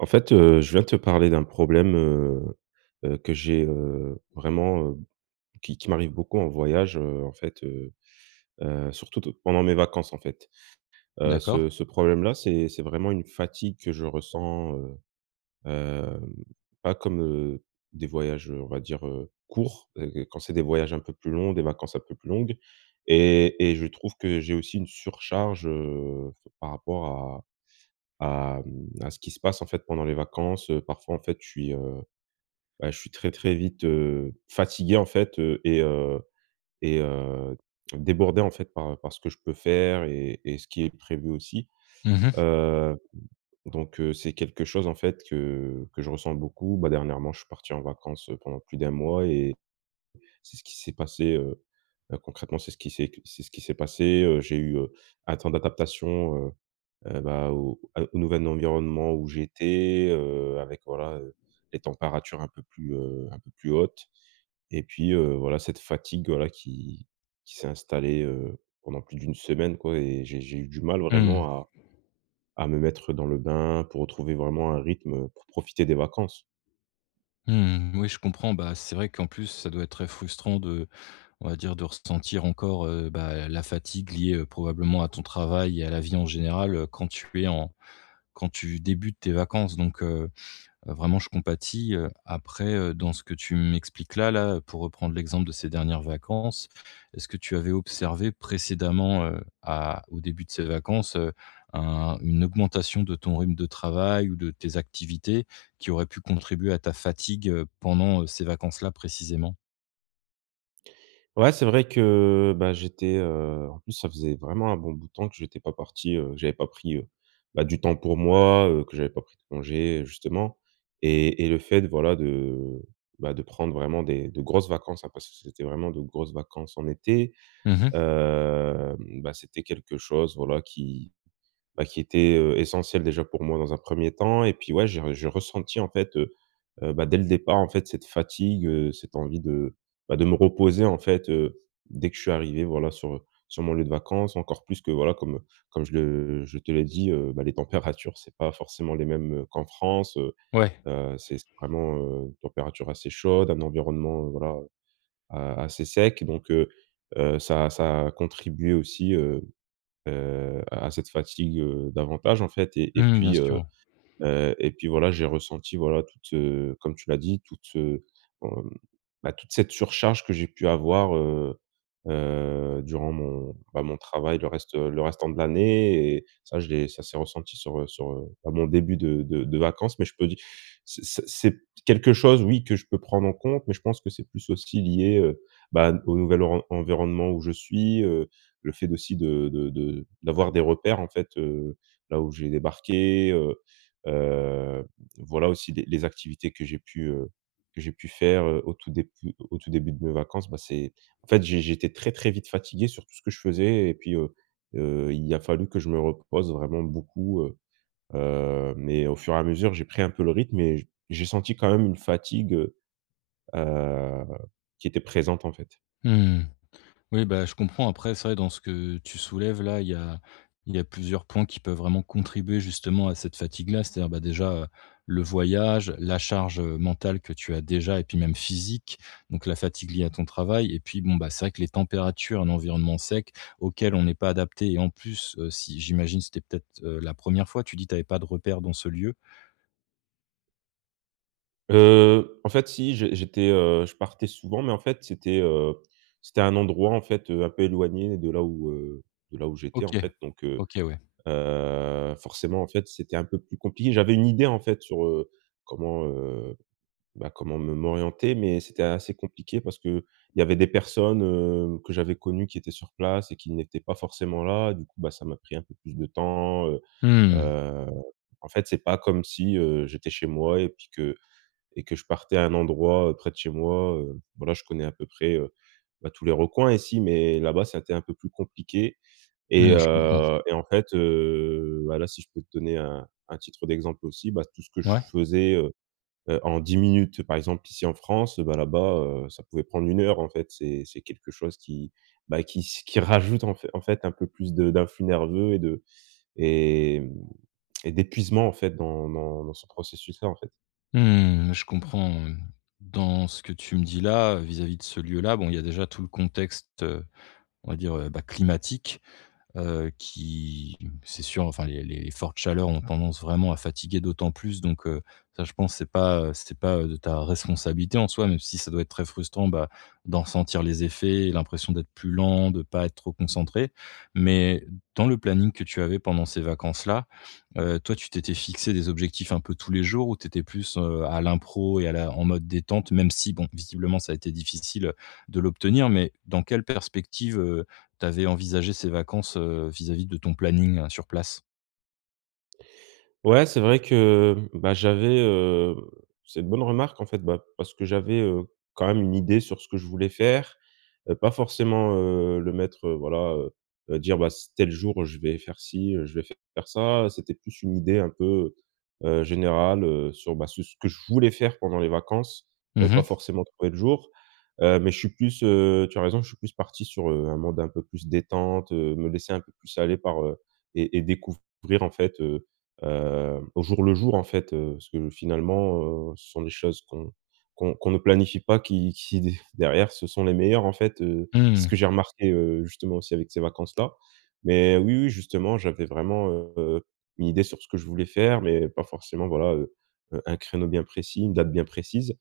En fait heu, je viens te parler d'un problème, heu heu, que j'ai, heu, vraiment, heu, qui qui m'arrive beaucoup en voyage, heu, en fait heu heu, surtout de pendant mes vacances, en fait. Heu, D'accord. ce ce problème-là, c'est c'est vraiment une fatigue que je ressens, heu heu, pas comme, heu, des voyages, heu, on va dire, heu, courts, heu, que quand c'est des voyages un peu plus longs, des vacances un peu plus longues et et je trouve que j'ai aussi une surcharge, heu, par rapport à à, mmh, à ce qui se passe en fait, pendant les vacances. Heu, parfois en fait, je suis heu, bah, je suis très, très vite, heu, fatigué en fait. Heu, et heu et heu, débordé en fait, par par ce que je peux faire et et ce qui est prévu aussi. Mmh mh. Heu, donc heu, c'est quelque chose en fait, que que je ressens beaucoup. Bah, dernièrement, je suis parti en vacances pendant plus d'1 mois et c'est ce qui s'est passé, heu heu, concrètement, c'est ce qui s'est qu c'est ce qui s'est passé. Heu, j'ai eu, heu, un temps d'adaptation, heu, eh bah, au au nouvel environnement où j'étais, heu, avec voilà, heu, des températures un peu plus, heu, un peu plus hautes et puis heu, voilà, cette fatigue voilà, qui qui s'est installée, heu, pendant plus d'1 semaine quoi et j'ai j'ai eu du mal Mmh. vraiment à à me mettre dans le bain pour retrouver vraiment un rythme pour profiter des vacances. Mmh, oui, je comprends, bah, c'est vrai qu'en plus, ça doit être très frustrant de on va dire, de ressentir encore, heu, bah, la fatigue liée probablement à ton travail et à la vie en général, heu, quand tu es en quand tu débutes tes vacances donc, heu heu vraiment, je compatis, heu, après, heu, dans ce que tu m'expliques là là, pour reprendre l'exemple de ces dernières vacances, est-ce que tu avais observé précédemment, heu, à au début de ces vacances, heu, un une augmentation de ton rythme de travail ou de tes activités qui auraient pu contribuer à ta fatigue, heu, pendant, heu, ces vacances-là, précisément? Ouais, c'est vrai que, bah, j'étais, heu, en plus, ça faisait vraiment un bon bout de temps que j'étais pas parti, heu, que j'avais pas pris, heu, bah, du temps pour moi, heu, que j'avais pas pris de congés, heu, justement et et le fait, voilà, de, bah, de prendre vraiment des de grosses vacances, hein, parce que c c'était vraiment de grosses vacances en été, Mmh mh. hem, bah, c'était quelque chose, voilà, qui, bah, qui était, heu, essentiel, déjà pour moi dans un 1er temps et puis, ouais, j'ai j'ai ressenti, en fait, heu heu, bah, dès le départ, en fait, cette fatigue, heu, cette envie de, bah, de me reposer, en fait, heu, dès que je suis arrivé, voilà, sur, heu, sur mon lieu de vacances, encore plus que, voilà, comme, heu, comme je le je te l'ai dit, heu, bah, les températures, c'est pas forcément les mêmes, heu, qu'en France, heu Ouais. heu, c c'est vraiment, heu, une température assez chaude, un environnement, heu, voilà, a assez sec donc heu heu, ça a ça a contribué aussi, heu heu, à cette fatigue, heu, davantage, en fait et et Mmh. Bien puis, sûr, heu ouais. heu, et puis, voilà, j'ai ressenti, voilà, toute, heu, comme tu l'as dit, toute, heu, mmh, bah, toute cette surcharge que j'ai pu avoir, heu heu, durant mon, bah, mon travail, le reste, heu, le restant de l'année et ça, je l'ai ça s'est ressenti sur, heu, sur, heu, bah, mon début de de de vacances mais je peux dire, c ce c'est quelque chose, oui, que je peux prendre en compte mais je pense que c'est plus aussi lié, heu, bah, au nouvel oren environnement où je suis, heu, le fait aussi de de de d'avoir des repères, en fait, heu, là, où j'ai débarqué, heu heu, voilà, aussi des les activités que j'ai pu, heu, que j'ai pu faire, heu, au tout déput au tout début de mes vacances, bah, c'est en fait, j'é j'étais très, très vite fatigué sur tout ce que je faisais et puis, heu heu, il a fallu que je me repose vraiment beaucoup, heu heu, mais au fur et à mesure, j'ai pris un peu le rythme et j'ai senti quand même une fatigue, heu heu qui était présente, en fait. Mmh mh. Oui, bah, je comprends après c'est vrai dans ce que tu soulèves là, il y a il y a plusieurs points qui peuvent vraiment contribuer justement à cette fatigue-là, c'est-à-dire, bah, déjà, heu, le voyage, la charge, heu, mentale que tu as déjà et puis même physique donc la fatigue liée à ton travail et puis bon, bah, c'est vrai que les températures, l'environnement sec auquel on n'est pas adapté et en plus, heu, si j'imagine, c'était peut-être, heu, la 1re fois, tu dis, tu avais pas de repères dans ce lieu? Heu, en fait, si, j'é j'étais, heu, je partais souvent mais en fait c'était, heu, c'était un endroit, en fait, heu, un peu éloigné de là où, heu, de là où j'étais, OK. en fait donc heu OK, ouais. heu, forcément, en fait, c'était un peu plus compliqué. J'avais une idée, en fait, sur, heu, comment, heu, bah comment me m'orienter mais c'était assez compliqué parce qu'il y avait des personnes, heu, que j'avais connues qui étaient sur place et qui n'étaient pas forcément là. Du coup, bah, ça m'a pris un peu plus de temps, heu Mmh mh. heu, en fait, c'est pas comme si, heu, j'étais chez moi et puis que et que je partais à un endroit, heu, près de chez moi, heu, voilà, je connais à peu près, heu, bah, tous les recoins ici mais là-bas, ça a été un peu plus compliqué et, Mmh, je comprends. heu, et en fait, heu, bah, là, si je peux te donner un un titre d'exemple aussi, bah, tout ce que je Ouais. faisais, heu heu, en 10 minutes, par exemple ici en France, heu, bah, là-bas, heu, ça pouvait prendre 1 heure. En fait, c'est c'est quelque chose qui, bah, qui s qui rajoute en f en fait, un peu plus de d'influx nerveux et de hem et d'épuisement, en fait, dans dans dans ce processus-là, en fait. Mmh, je comprends, mmh dans ce que tu me dis là, vis-à-vis de ce lieu là bon il y a déjà tout le contexte, heu, on va dire, heu, bah, climatique. Heu, qui c'est sûr enfin les les les fortes chaleurs ont tendance vraiment à fatiguer d'autant plus donc heu, ça je pense c'est pas, heu, c'est pas, heu, de ta responsabilité en soi, même si ça doit être très frustrant, bah, d'en sentir les effets et l'impression d'être plus lent, de pas être trop concentré. Mais dans le planning que tu avais pendant ces vacances là, heu, toi tu t'étais fixé des objectifs un peu tous les jours? Ou tu étais plus, heu, à l'impro et à la en mode détente, même si bon, visiblement ça a été difficile de l'obtenir, mais dans quelle perspective, heu, tu avais envisagé ces vacances, heu, vis-à-vis de ton planning sur place? Ouais, c'est vrai, que, heu, ben, j'avais, heu, c'est une bonne remarque en fait, bah, parce que j'avais, heu, quand même une idée sur ce que je voulais faire. Heu, pas forcement, heu, le mettre, heu, voilà, heu heu, dire: «Bah c'est tel jour, je vais faire çi, heu, je vais faire ça», c'était plus une idée un peu, heu heu, générale, heu, sur, bah, sur ce que je voulais faire pendant les vacances. Heu, Mmh pas mh. forcément tel jour, heu, mais je suis plus, heu, tu as raison, je suis plus parti sur, heu, un mode un peu plus détente, heu, me laisser un peu plus aller par, heu, et et découvrir en fait, heu heu, au jour le jour en fait, heu, ce que finalement, heu, ce sont des choses qu'on qu'on qu'on ne planifie pas, qui qui d derrière ce sont les meilleures en fait, heu, c'est ce Mmh. que j'ai remarqué, heu, justement aussi avec ces vacances là. Mais oui, oui, justement j'avais vraiment, heu, une idée sur ce que je voulais faire, mais pas forcément voilà, heu heu, un créneau bien précis, une date bien précise.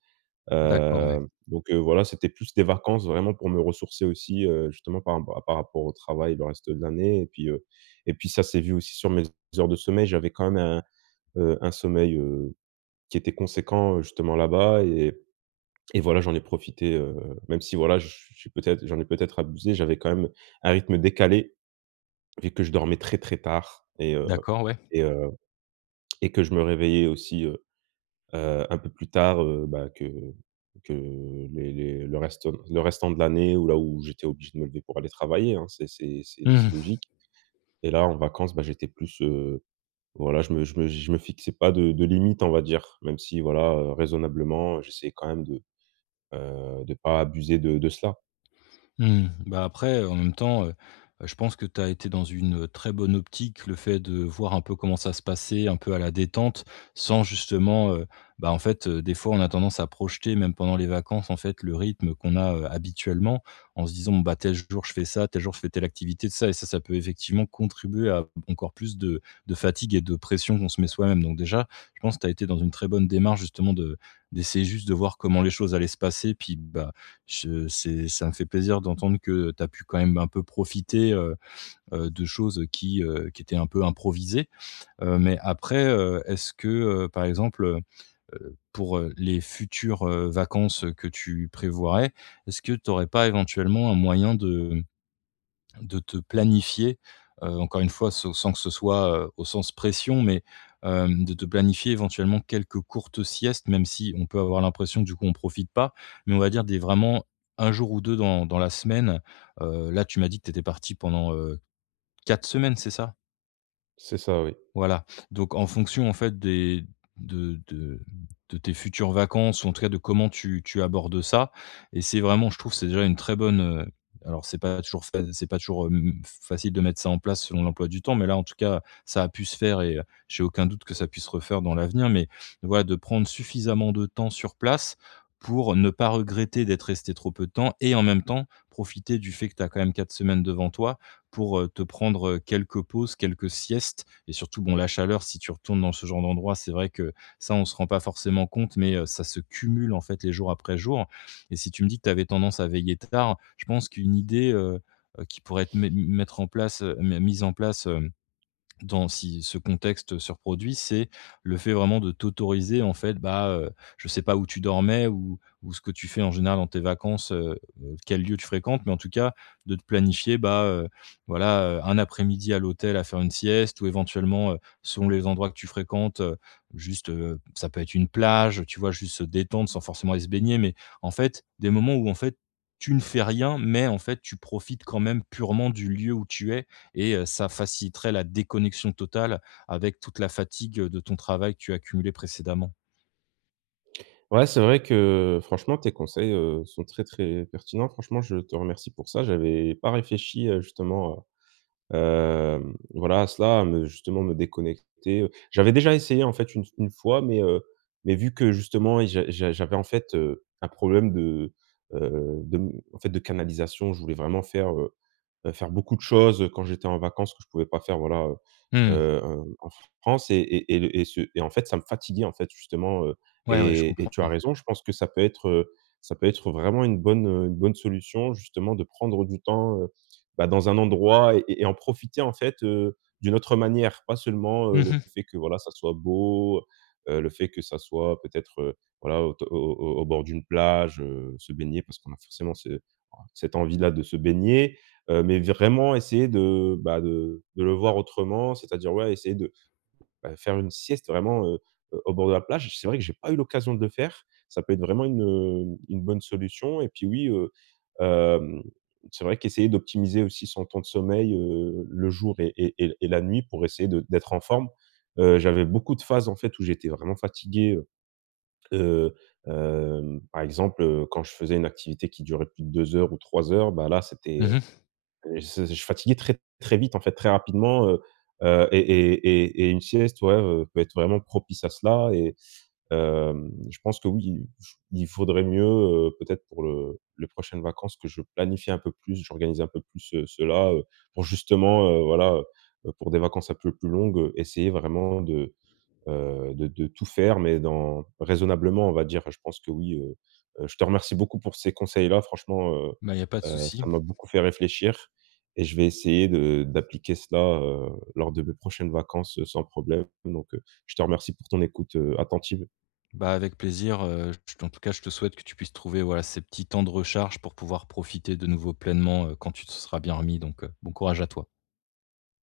D'accord, oui. Heu, donc heu, voilà, c'était plus des vacances vraiment pour me ressourcer aussi, heu, justement par ra par rapport au travail, le reste de l'année et puis, heu, et puis ça s'est vu sur mes heures de sommeil, j'avais quand même un, heu, un sommeil, heu, qui était conséquent, heu, justement là bas et et voilà j'en ai profité, heu, même si, voilà, j je suis peut être j'en ai peu être abusé, j'avais quand même un rythme décalé et que je dormais très, très tard et heu, D'accord, ouais. et heu, et que je me réveillais aussi, heu heu, un peu plus tard, heu, ben, que que les les le restant le restant de l'année où là où j'étais obligé de me lever pour aller travailler, hein. C'est c'est c'est Mmh c'est mh. logique et là en vacance, bah, j'étais plus, heu, voilà, je me je me je me fixais pas de de limite on va dire. Même si voilà, heu, raisonnablement, heu, j'essayais quand même de, heu, de pas abuser de de cela. Mmh, bah, après, heu, en même temps, heu heu, je pense que tu as été dans une très bonne optique, le fait de voir un peu comment ça se passait un peu à la détente sans justement, heu, bah, en fait, heu, des fois, on a tendance à projeter même pendant les vacances en fait, le rythme qu'on a, heu, habituellement en se disant: «Bon, bah, tel jour je fais ça, tel jour je fais telle activité tout ça» et ça, ça peut effectivement contribuer à encore plus de de fatigue et de pression qu'on se met soi-même. Donc déjà, je pense que tu as été dans une très bonne démarche justement de d'essayer juste de voir comment les choses allaient se passer puis bah, je c'est ça me fait plaisir d'entendre que, heu, tu as pu quand même un peu profiter, heu heu, de choses, heu, qui, heu, qui étaient un peu improvisées. Heu, mais après, heu, est-ce que, heu, par exemple, heu, pour, heu, les futures, heu, vacances que tu prévoirais, est-ce que tu aurais pas éventuellement un moyen de, mmh, de te planifier, heu, encore 1 fois se sans que ce soit, heu, au sens pression, mais hem, de te planifier éventuellement quelques courtes siestes? Même si on peut avoir l'impression du coup on profite pas, mais on va dire des vraiment 1 jour ou 2 dans dans la semaine, heu, là tu m'as dit que tu étais parti pendant, heu, 4 semaines, c'est ça? C'est ça, oui. Voilà, donc en fonction en fait des de de de tes futures vacances ou en tout cas de comment tu tu abordes ça, et c'est vraiment, je trouve, c'est déjà une très bonne, heu, alors c'est pas toujours fa c'est pas toujours, mmh, facile, de mettre ça en place selon l'emploi du temps, mais là en tout cas, ça a pu se faire et heu, j'ai aucun doute que ça puisse se refaire dans l'avenir. Mais voilà de prendre suffisamment de temps sur place, pour ne pas regretter d'être resté trop peu de temps et en même temps, profiter du fait que tu as quand même 4 semaines devant toi pour, heu, te prendre, heu, quelques pauses, quelques siestes. Et surtout bon, la chaleur si tu retournes dans ce genre d'endroit, c'est vrai que ça on se rend pas forcément compte, mais heu, ça se cumule en fait les jours après jours. Et si tu me dis que tu avais tendance à veiller tard, je pense qu'une idée, heu heu, qui pourrait être mett m mettre en place, m mise en place, hem, dans si ce contexte se reproduit, c'est le fait vraiment de t'autoriser en fait, bah, heu, je sais pas où tu dormais ou ou ce que tu fais en général dans tes vacances, heu heu, quel lieu tu fréquentes, mais en tout cas de te planifier, bah, heu, voilà, heu, 1 après-midi à l'hôtel à faire une sieste ou éventuellement, heu, selon les endroits que tu fréquentes, heu, juste, heu, ça peut être une plage tu vois? Juste se détendre sans forcément aller se baigner, mais en fait, des moments où en fait, tu ne fais rien, mais en fait, tu profites quand même purement du lieu où tu es, et heu, ça faciliterait la déconnexion totale avec toute la fatigue de ton travail que tu as cumulé précédemment. Ouais, c'est vrai que franchement tes conseils, heu, sont très, très pertinents. Franchement je te remercie pour ça. J'avais pas réfléchi, heu, justement à, hem, voilà à cela, à me justement me déconnecter, heu, j'avais déjà essayé en fait une s 1 fois, mais heu, mais vu que justement, i j'a j'a j'avais en fait, heu, un problème de, heu, de m en fait de canalisation. Je voulais vraiment faire, heu heu, faire beaucoup de choses quand j'étais en vacances, que je pouvais pas faire voilà, heu Mmh. heu, en France et et et le et ce et en fait ça me fatiguait en fait justement, heu, Ouais, ouais je et et comprends. tu as raison je pense que ça peut être, heu, ça peut être vraiment une bonne, heu, une bonne solution, justement, de prendre du temps, heu, bah, dans un endroit et et en profiter en fait, heu, d'une autre manière. Pas seulement, Mmh heu, le mh. fait que voilà ça soit beau, heu heu, le fait que ça soit peut-être, heu, voilà, au t au au au bord d'une plage, heu, se baigner parce qu'on a forcément ce cette envie là de se baigner. Heu, mais vraiment essayer de, bah, de de le voir autrement, c'est-à-dire, ouais, essayer de, bah, faire une sieste vraiment, heu, au bord de la plage. C'est vrai que j'ai pas eu l'occasion de le faire. Ça peut être vraiment une, heu, une bonne solution, et puis oui, heu, hem, c'est vrai qu'essayer d'optimiser aussi son temps de sommeil, heu, le jour et et et et la nuit pour essayer de d'être en forme. Heu, j'avais beaucoup de phases en fait où j'étais vraiment fatigué, heu, heu, hem, par exemple, heu, quand je faisais une activité qui durait plus de 2 heures ou 3 heures, bah là, c'était, Mmh heu, mh. et ce je fatiguais très, très vite en fait, très rapidement, heu, heu, et et et et une sieste, ouais, heu, peut être vraiment propice à cela. Et hem, je pense que oui, il f il faudrait mieux, heu, peut-être pour le les prochaines vacances que je planifie un peu plus, j'organise un peu plus, heu, cela, heu, pour justement, heu, voilà, heu, heu, pour des vacances un peu plus longues, heu, essayer vraiment de, heu, de de tout faire, mais dans raisonnablement, on va dire, je pense que oui, heu, heu, je te remercie beaucoup pour ces conseils-là. Franchement, heu Bah, il y a pas de heu, souci. ça m'a beaucoup fait réfléchir et je vais essayer de d'appliquer cela, heu, lors de mes prochaines vacances sans problème, donc heu, je te remercie pour ton écoute, heu, attentive. Bah, avec plaisir, heu, je te en tout cas je te souhaite que tu puisses trouver, voilà, ces petits temps de recharge pour pouvoir profiter de nouveau pleinement, heu, quand tu te seras bien remis donc heu, bon courage à toi.